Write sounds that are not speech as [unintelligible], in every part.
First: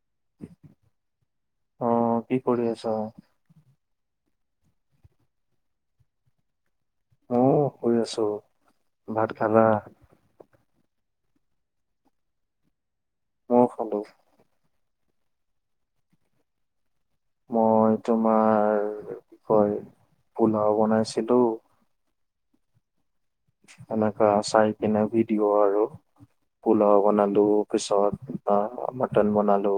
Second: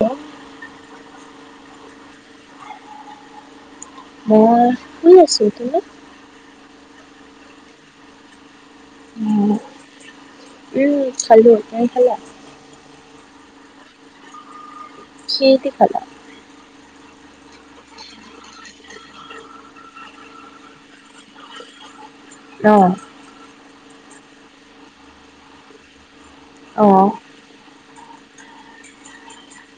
অঁ [unintelligible] অঁ, কি কৰি আছা? মই শুনি আছোঁ। তুমি? অঁ, শুই আছো। ভাত উম, খালা? খালো, তুমি খালা? অঁ খালো। কিহেদি খালা? মই তোমাৰ কি কয় পোলাওঁ বনাইছিলো। অঁ আমাৰ ঘৰ চাই কিনে ভিদিঅ' বনালো আৰু অ পোলাও বনালো। তাৰপিছত মটন বনালো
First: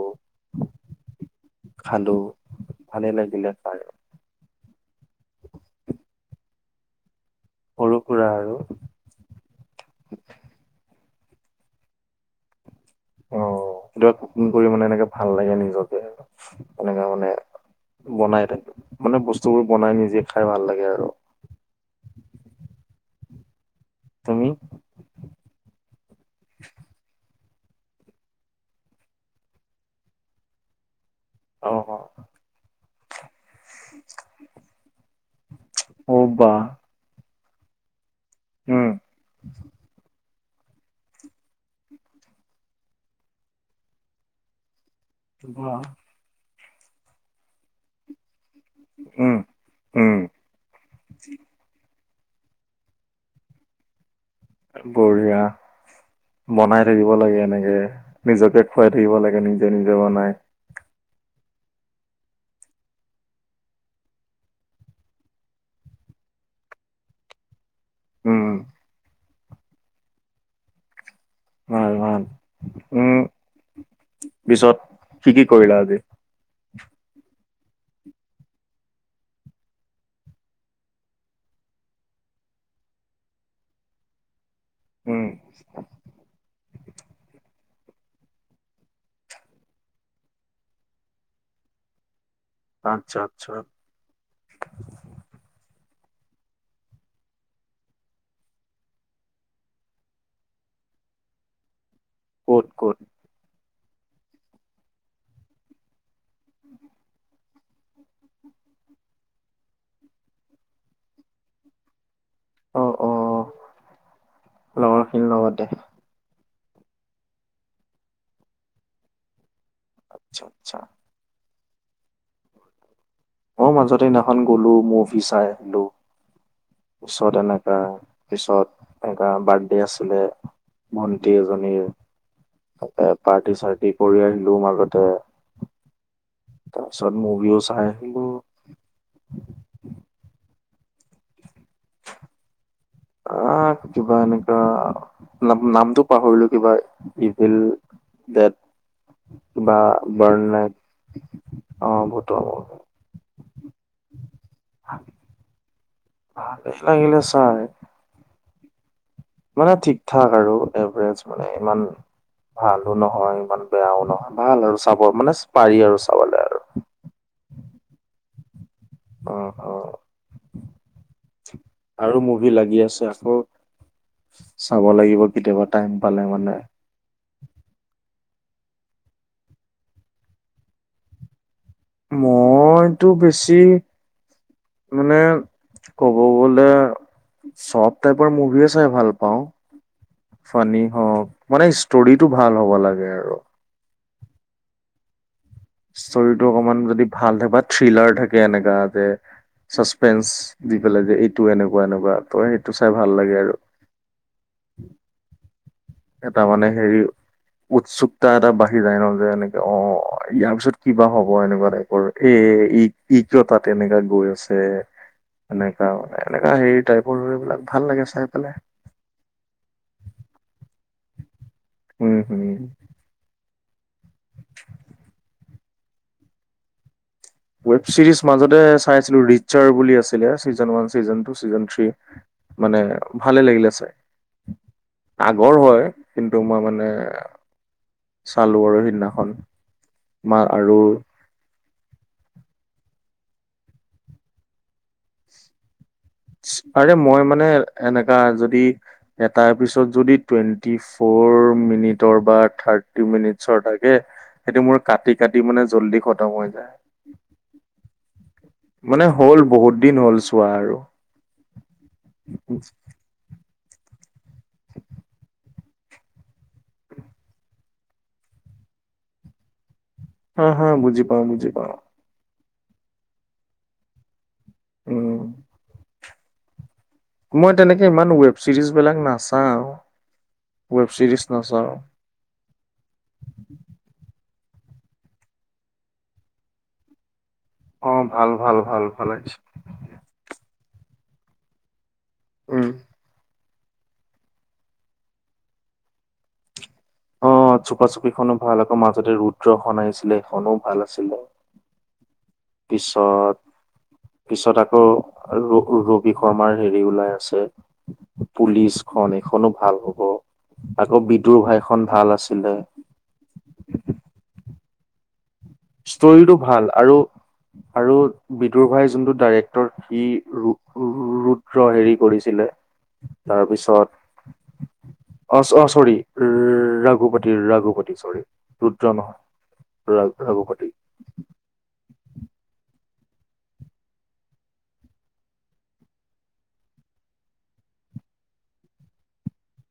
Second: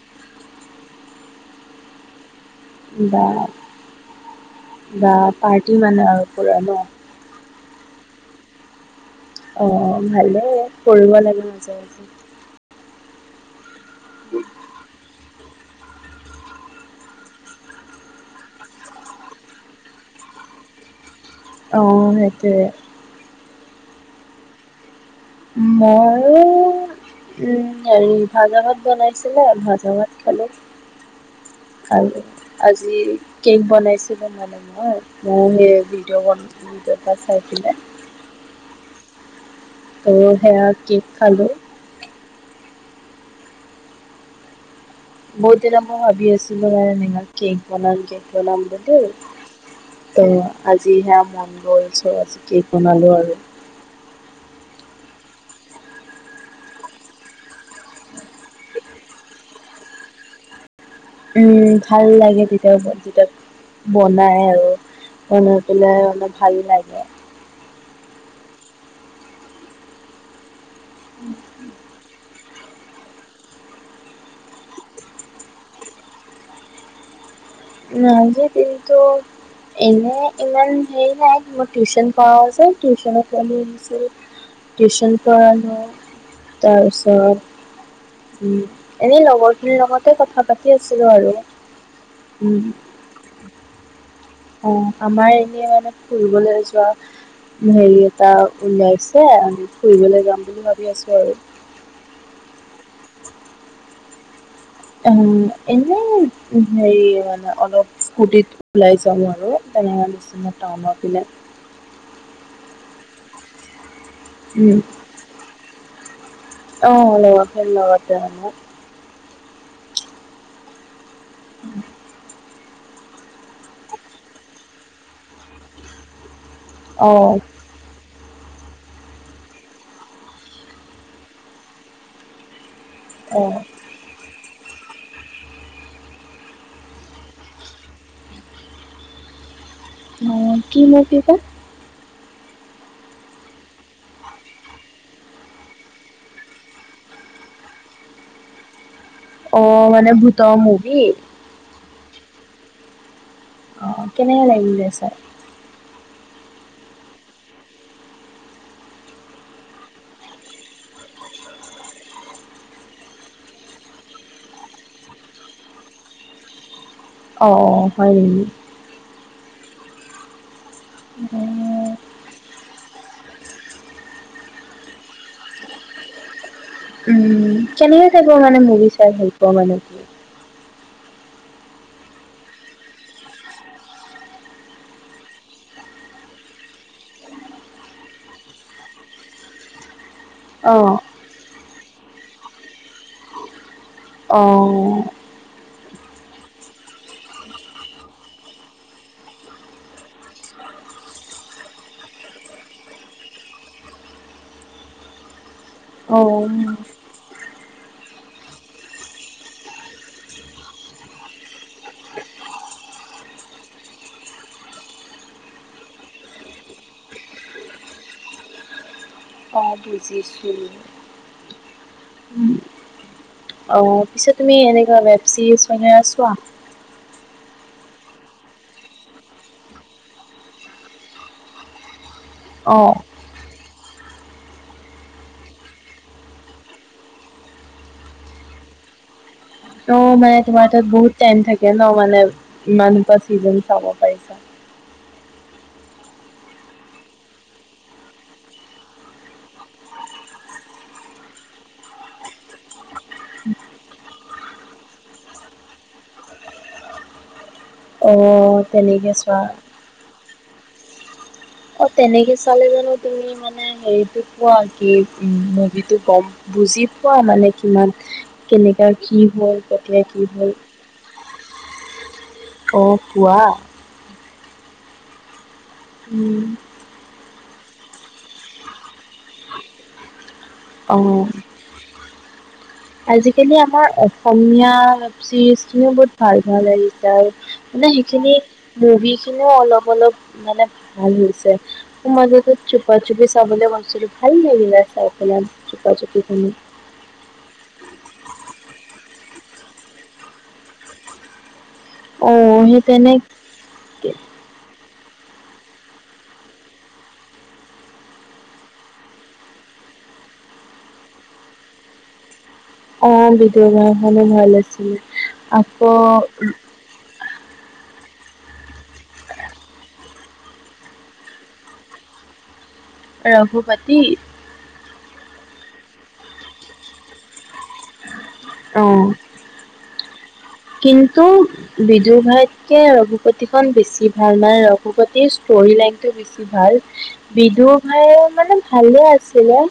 খালোঁ। বা বা পাৰ্টি মানে আৰু পোৰা ন। সৰু সুৰা আৰু ন। অঁ ভালেই কৰিব লাগে মাজে মাজে। অ কেতিয়াবা কুকিং কৰি মানে এনেকে ভাল লাগে নিজকে আৰু। সনেকে মানে বনাই মানে বস্তুবোৰ বনাই নিজে খাই ভাল লাগে আৰু। অঁ সেইটোৱে। তুমি? মইও উম হেৰি ভাজা ভাত বনাইছিলে ভাজা ভাত খালোঁ। অ অ আৰু আজি কেক বনাইছিলো মানে মই মই সেই অ ভিদিঅ' কল বাহ ভিদিঅ' এটা চাই পিনে। উম আৰু সেয়া কেক খালো। বহুত দিনা বাহ মই ভাবি আছিলো মানে ইমান কেক বনাম কেক বনাম বুলি উম, উম, আজি সেয়া মন গ'ল চ' আজি কেক বনালোঁ আৰু। বঢ়িয়া। বনাই থাকিব লাগে এনেকে, নিজকে খুৱাই থাকিব লাগে নিজে নিজে বনাই। উম ভাল লাগে তেতিয়া [unintelligible] ম যেতিয়া বনাই আৰু বনাই পেলাই অলপ ভাল লাগে। উম। উম। [unintelligible] ভাল ভাল, উম পিছত কি কি কৰিলা আজি? আজি দিনতো এনে ইমান হেৰি নাই, মই টিউচন কৰাও যে টিউচন টিউচন উম, পঢ়ালো, তাৰপিছত উম, এনেই লগৰখিনিৰ লগতে কথা পাতি আছিলো আৰু। উম। আচ্ছা আচ্ছা। [unintelligible] অ' আমাৰ এনেই মানে ফুৰিবলৈ যোৱা হেৰি এটা উললাইছে, আমি ফুৰিবলৈ যাম বুলি ভাবি আছো আৰু। ক'ত ক'ত? উম এনে হেৰি মানে অলপ স্কুটিত ওলাই যাওঁ আৰু, তেনেকুৱা নিছিনা টাউনৰ পিনে। অ', অ', লগৰ খিনিৰ লগতে। অঁ, লগৰখিনী লগতে। আচ্ছা আচ্ছা। উম [unintelligible] অ' মাজত এদিনাখন গ'লো মোভি চাই আহিলো, অ' ওচৰত এনেকে তাৰ পিছত এটা বাৰ্থডে আছিলে ভন্টি এজনীৰ। তাতে পাৰ্টি অ'। চাৰ্টি কৰি আহিলো মাজতে। তাৰপিছত মভিও চাই আহিলো। অ', কি মোভি বা? আহ, কিবা এনেকা নাম- নামটো পাহৰিলো কিবা ইভিল দেট বা অ' মানে বাৰণ ভূতৰ নাই মুভি। অ', [unintelligible] অ', কেনেকা লাগিলে চায়? ভালেই লাগিলে চাই। মানে ঠিক ঠাক আৰু এভাৰেজ মানে ইমান ভালো নহয়, ইমান বেয়াও নহয়, ভাল আৰু চাব। মানে পাৰি আৰু চাবলৈ আৰু। অ', হয় নেকি? অ', অ'। [inaudible] আৰু মুভি লাগি আছে, আকৌ চাব লাগিব কেতিয়াবা টাইম পালে মানে। উম, কেনেকা টাইপৰ মানে মুভি চাই ভালপোৱা মানে? মই তো বেছি মানে ক'ব গ'লে চব টাইপৰ মুভিয়ে চাই ভাল পাওঁ। ফানী অ' হওঁক, মানে ষ্টৰিটো ভাল হ'ব লাগে আৰু। অ'। ষ্টৰিটো অকমান যদি ভাল থাকে বা থ্ৰিলাৰ থাকে এনেকা যে চাচপেঞ্চ দি পেলাই যে এইটো এনেকুৱা, এনেকুৱা ত' সেইটো চাই ভাল লাগে আৰু। [inaudible] এটা মানে অ' হেৰি উৎসুকতা এটা বাঢ়ি যায় ন' যে এনেকে অ', অ' ইয়াৰ পিছত কিবা হ'ব এনেকুৱা টাইপৰ। এ, ই- ই কিয় তাত এনেকুৱা গৈ আছে। এনেকা মানে, এনেকা হেৰি টাইপৰ সেইবিলাক ভাল লাগে চাই পেলাই। অ', বুজিছোঁ। উম, হুম। অ', পিছে তুমি এনেকুৱা ৱেব চিৰিজ মানে চোৱা? ৱেব ছিৰিজ মাজতে চাইছিলোঁ ৰিচাৰ বুলি আছিলে, season one, season two, season three. মানে অ', ভালে লাগিলে চাই। আগৰ হয়, কিন্তু মই মানে চালোঁ আৰু সেইদিনাখন। অ', মানে তোমাৰ তাত বহুত টাইম থাকে ন' মানে ইমান বা চিজন চাব পাৰিছা। আৰে মই মানে এনেকা যদি এটাৰ পিছত যদি টুৱেণ্টি ফ'ৰ মিনিটৰ বা থাৰ্টি মিনিটছৰ থাকে! সেইটো মোৰ কাটি, কাটি মানে জল্দি খতম হৈ যায়। অ', অ'। মানে হ'ল বহুত দিন হ'ল চোৱা আৰু। অ', তেনেকে চালে জানো তুমি মানে হেৰিটো পোৱা, কি উম, মুভিটো গম। বুজি পোৱা মানে কিমান কেনেকা কি হ'ল? এতিয়া কি হা হ'ল। হা বুজি পাওঁ বুজি পাওঁ অ', পোৱা। উম। উম। মই তেনেকে ইমান ৱেব ছিৰিজবিলাক নাচাওঁ, ৱেব অ'। চিৰিজ নাচাওঁ। আজিকালি আমাৰ অসমীয়া চিৰিজখিনিও বহুত ভাল, ভাল আহিছে আৰু। মানে অ ভাল সেইখিনি ভাল ভাল ভাল আহিছে মুভিখিনিও অলপ, অলপ মানে ভাল হৈছে। আকৌ মাজতে উম চুপা চুপি চাবলে মন গৈছিলোঁ, ভাল লাগিলে চাই পেলাই চুপা চুপিখনো। অ চোপা চুপি খনো ভাল আকৌ মাজতে ৰুদ্ৰখন আহিছিলে এখনো ভাল আছিলে। অ' সেই পিছত তেনেকে পিছত আকৌ ৰু ৰোবি শৰ্মাৰ হেৰি ওলাই আছে। পুলিচ খন এইখনো ভাল হ'ব আকৌ বিদুৰ ভাই খন ভাল আছিলে। অঁ বিদুৰ ভাই খনো ভাল আছিলে। আকৌ ষ্টৰিটো ভাল আৰু আৰু বিদুৰ ভাইৰ যোনটো ডাইৰেক্টৰ সি ৰো ৰো ৰুদ্ৰ হেৰি কৰিছিলে তাৰপিছত ৰঘুপতি অ ছ অ চৰি উ ৰঘুপতি ৰাঘুপতি। টি চৰি ৰুদ্ৰ অ' নহয় ৰঘ ৰঘুপতি। কিন্তু! বিদুৰ ভাইতকে ৰঘুপতি খন বেছি ভাল মানে ৰঘুপতিৰ ষ্টৰি লাইক টো বেছ ছি ভাল বিদুৰ ভাই মানে ভালে আছিলে।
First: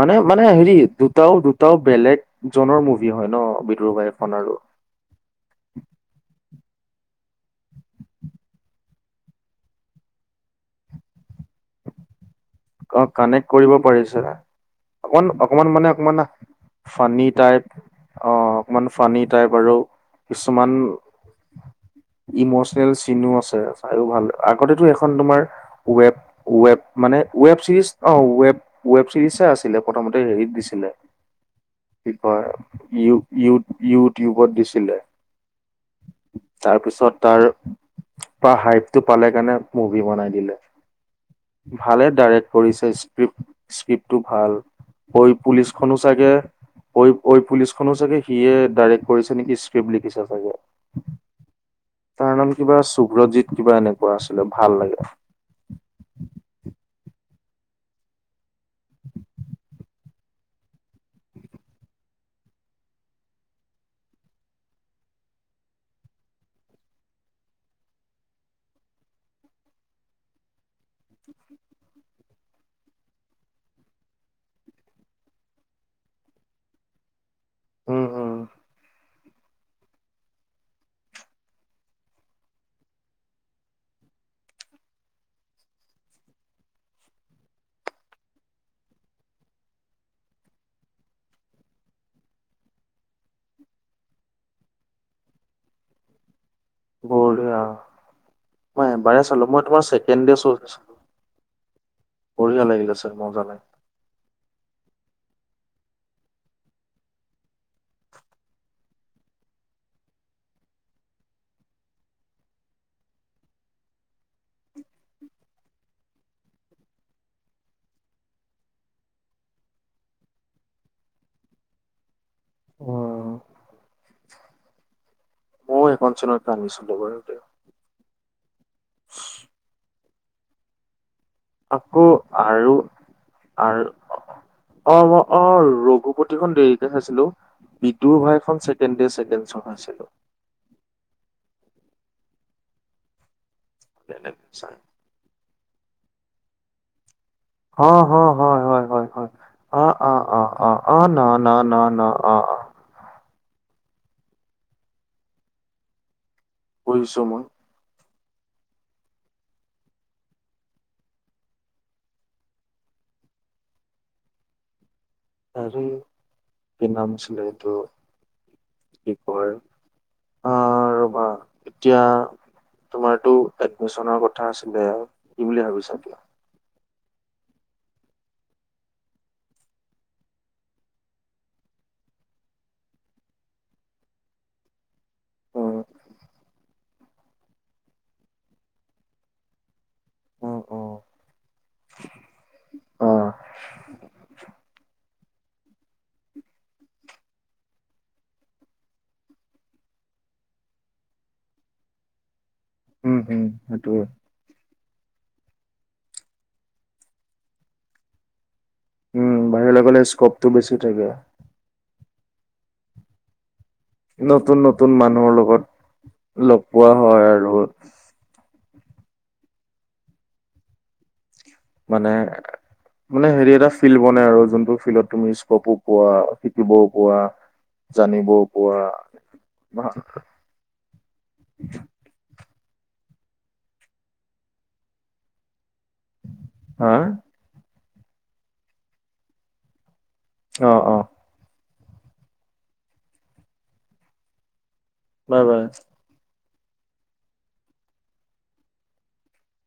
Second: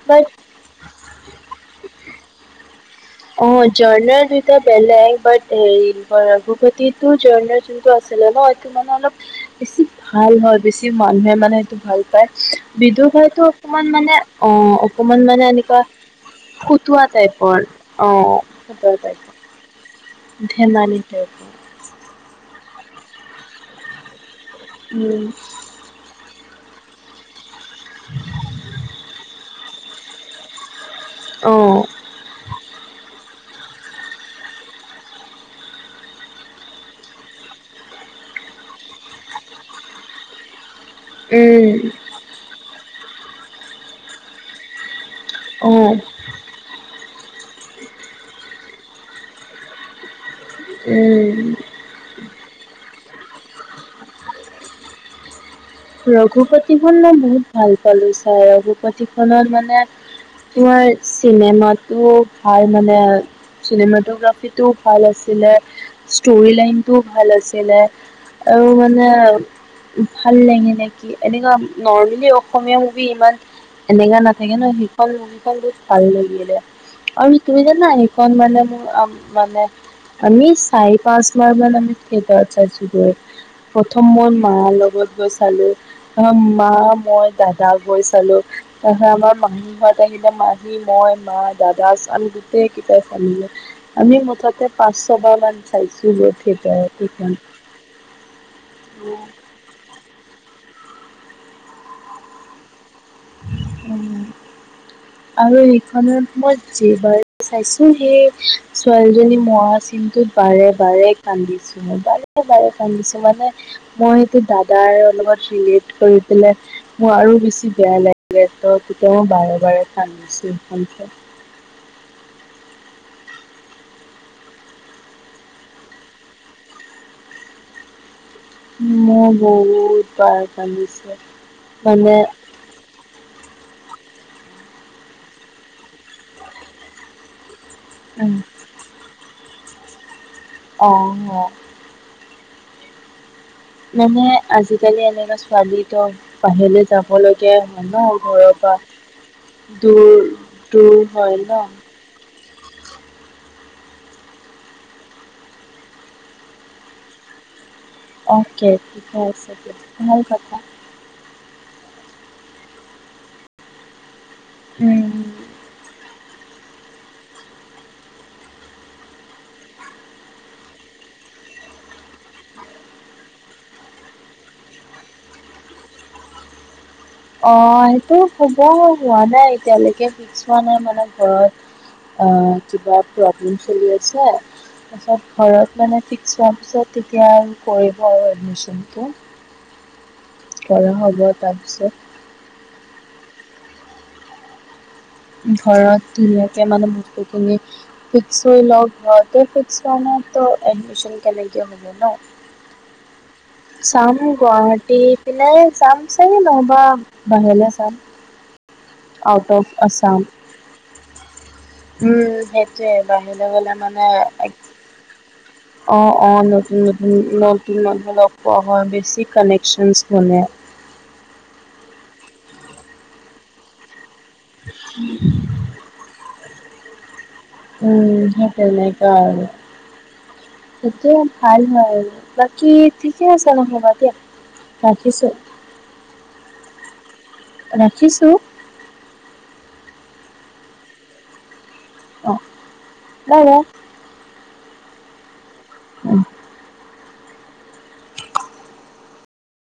মানে বাট মানে হেৰি দুটাও দুটাও বেলেগ জনৰ মুভি হয় ন বিদুৰভাই খন আৰু বেলে হয় ৰঘুপততো জৰনৰ যোনটো আছিলে ন এইটো মানে অলপ বেলেগ বেছি ভাল হয় বেছি মানুহে মানে সেইটো ভাল পায়। অ বিদুৰ ভাইতো কানেক্ট কৰিব অকমান মানে পাৰিছে অ অকমান মানে এনেকুৱা খুতোৱা ফানী টাইপৰ টাইপ অ অঁ অঁ ক অকমান তাইক ফানী টাইপ আৰু কিছুমান ধেমালিতে ইমচনেল চিনো আছে চাইও ভাল আগতেতো এখন উম তোমাৰ ৱেব ৱেব মানে ৱেব চিৰিছ অ ৱেব ৱেব চিৰিছে আছিলে প্ৰথমতে হেৰিত দিছিলে অঁ! কি কই ইউ ইউট ইউটিউবত দিছিলে। তাৰ পিছত তাৰ তাৰ হাইপ টো পালে কাৰণে মুভি বনাই দিলে। উম ভালে ডাইৰেক্ট কৰিছে স্ক্ৰিপট স্ক্ৰিপ্টটো ভাল। ঐ অ', পুলিচখনো চাগে। ঐ ঐ পুলিচখনো চাগে সিয়ে ডাইৰেক্ট কৰিছে নেকি স্ক্ৰিপ্ট লিখিছে চাগে। উম। তাৰ নাম কিবা সুভ্ৰজিত কিবা এনেকুৱা আছিলে ভাল লাগে। ৰঘুপতিখন মই বহুত ভাল পালো ছাই, ৰঘুপতিখনত মানে তোমাৰ চিনেমাটো ভাল মানে। চিনেমাটোগ্ৰাফিটোও ভাল আছিলে ষ্টৰি লাইনটোও ভাল আছিলে। আৰু মানে ভাল [inaudible] নে কি এনেকুৱা নৰ্মেলি অসমীয়া মুভি ইমান এনেকা নাথাকে ন সেইখন মুভিখন বহুত ভাল লাগিলে। আৰু তুমি জানা উম উম সেইখন মানে মোৰ আ মানে আমি চাৰি পাঁচ বাৰমান আমি থিয়েটাৰত চাইছোগৈ। প্ৰথম মোৰ মা লগত গৈছ চালো আ মা মই দাদা গৈ চালো। ত সেইয়া আমাৰ মাহীহঁত আহিলে মাহী মই মা দাদা চালো [inaudible] আমি মুঠতে পাঁচ ছবাৰ মান চাইছো গৈ থিয়েটাৰত। [inaudible] সেইখন মই এবাৰে চালো মই তোমাৰ ছেকেণ্ড দে চ বঢ়িয়া লাগিলে চাই মজা লা উম, আৰু সেইখনত মই যেইবাৰ চাইছোঁ সেই ছোৱালীজনী মৰা চিনটোত বাৰে, বাৰে কান্দিছোঁ মই বাৰে, বাৰে কান্দিছোঁ, মানে মই সেইটো দাদাৰ অলমান [unintelligible] কৰি পেলাই মোৰ আৰু বেছি বেয়া লাগে, ত তেতিয়াওঁ বাৰে, বাৰে কান্দিছোঁ সেইখন চাই। মইওঁ এইকন চিনত কান্দিছিলোঁ বাৰু তে। মৌ বহুত বাৰ কান্দিছে। আকৌ আৰু আৰ অ' মই অ' ৰঘুপতিখন দেৰিকে চাইছিলোঁ। বিদুৰ উম ভাই খন ছেকেণ্ড দে ছেকেণ্ড চ' চাইছিলোঁ। অ' ভাল মানে, লাগিল চাই আজিকালি এনেকুৱা ছোৱালী তই বাহিৰলে যাবলৈ একে হয় অ ন, হ ঘৰৰ হয় হয় হয় হয় পৰা অ অ দূৰ, অ অ দূৰ হয় ন? অ' ন, অ' অ'। বুজিছোঁ মই। অ'কে, ঠিকে আছে দিয়া [unintelligible] কথা। উম, তাৰোঁ কি নাম আছিলে, এইটো কি কয় অ' ৰ'বা এতিয়া তোমাৰটো এডমিচনৰ কথা আছিলে, কি বুলি ভাবিছা এতিয়া? অ' সেইটো হ'ব হোৱা নাই, এতিয়ালৈকে ফিক্স হোৱা নাই মানে ঘৰত। অ' কিবা প্ৰব্লেম চলি আছে। তাৰপিছত উম ঘৰত মানে ফিক্স হোৱা পিছত তেতিয়া কৰিব আৰু এডমিচনটো। উম অ কৰা হ'ব তাৰপিছত। অ', ঘৰত ধুনীয়াকে মানে, বস্তুখিনি ফিক্স হৈ ল'ক ঘৰতে ফিক্স হোৱা নাই ত, এডমিচন কেনেকে হ'ব ন। উম সেইটোৱে [unintelligible] গুৱাহাটী পিনে চাম চাগে নহ'বা বাহিৰলে চাম। আউট অফ সেইফালে আছাম স্কোপটো বেছি থাকে। উম, সেইটোয়ে বাহিৰলে গ'লে মান নতুন, নতুন মানুহৰ লগত অ'অ' লগ নতুন, পোৱা নতুন হয় আৰু নতুন, নতুন লগ পোৱা হয়, বেছি কানেকচন বনে। মানে, মানে হেৰি এটা ফিল্ড বনে আৰু যোনটো ফিল্ডত তুমি স্কপো পোৱা। শিকিবওঁ পোৱা। উম, জানিবও সেই পোৱা তেনেকা আৰু হা সিটোৱে ভাল হয় আৰু কি ঠিকে আছে নহ'বা দে, ৰাখিছোঁ। হা? ৰাখিছোঁ। অ' অ' অ' [unintelligible] [unintelligible] অ',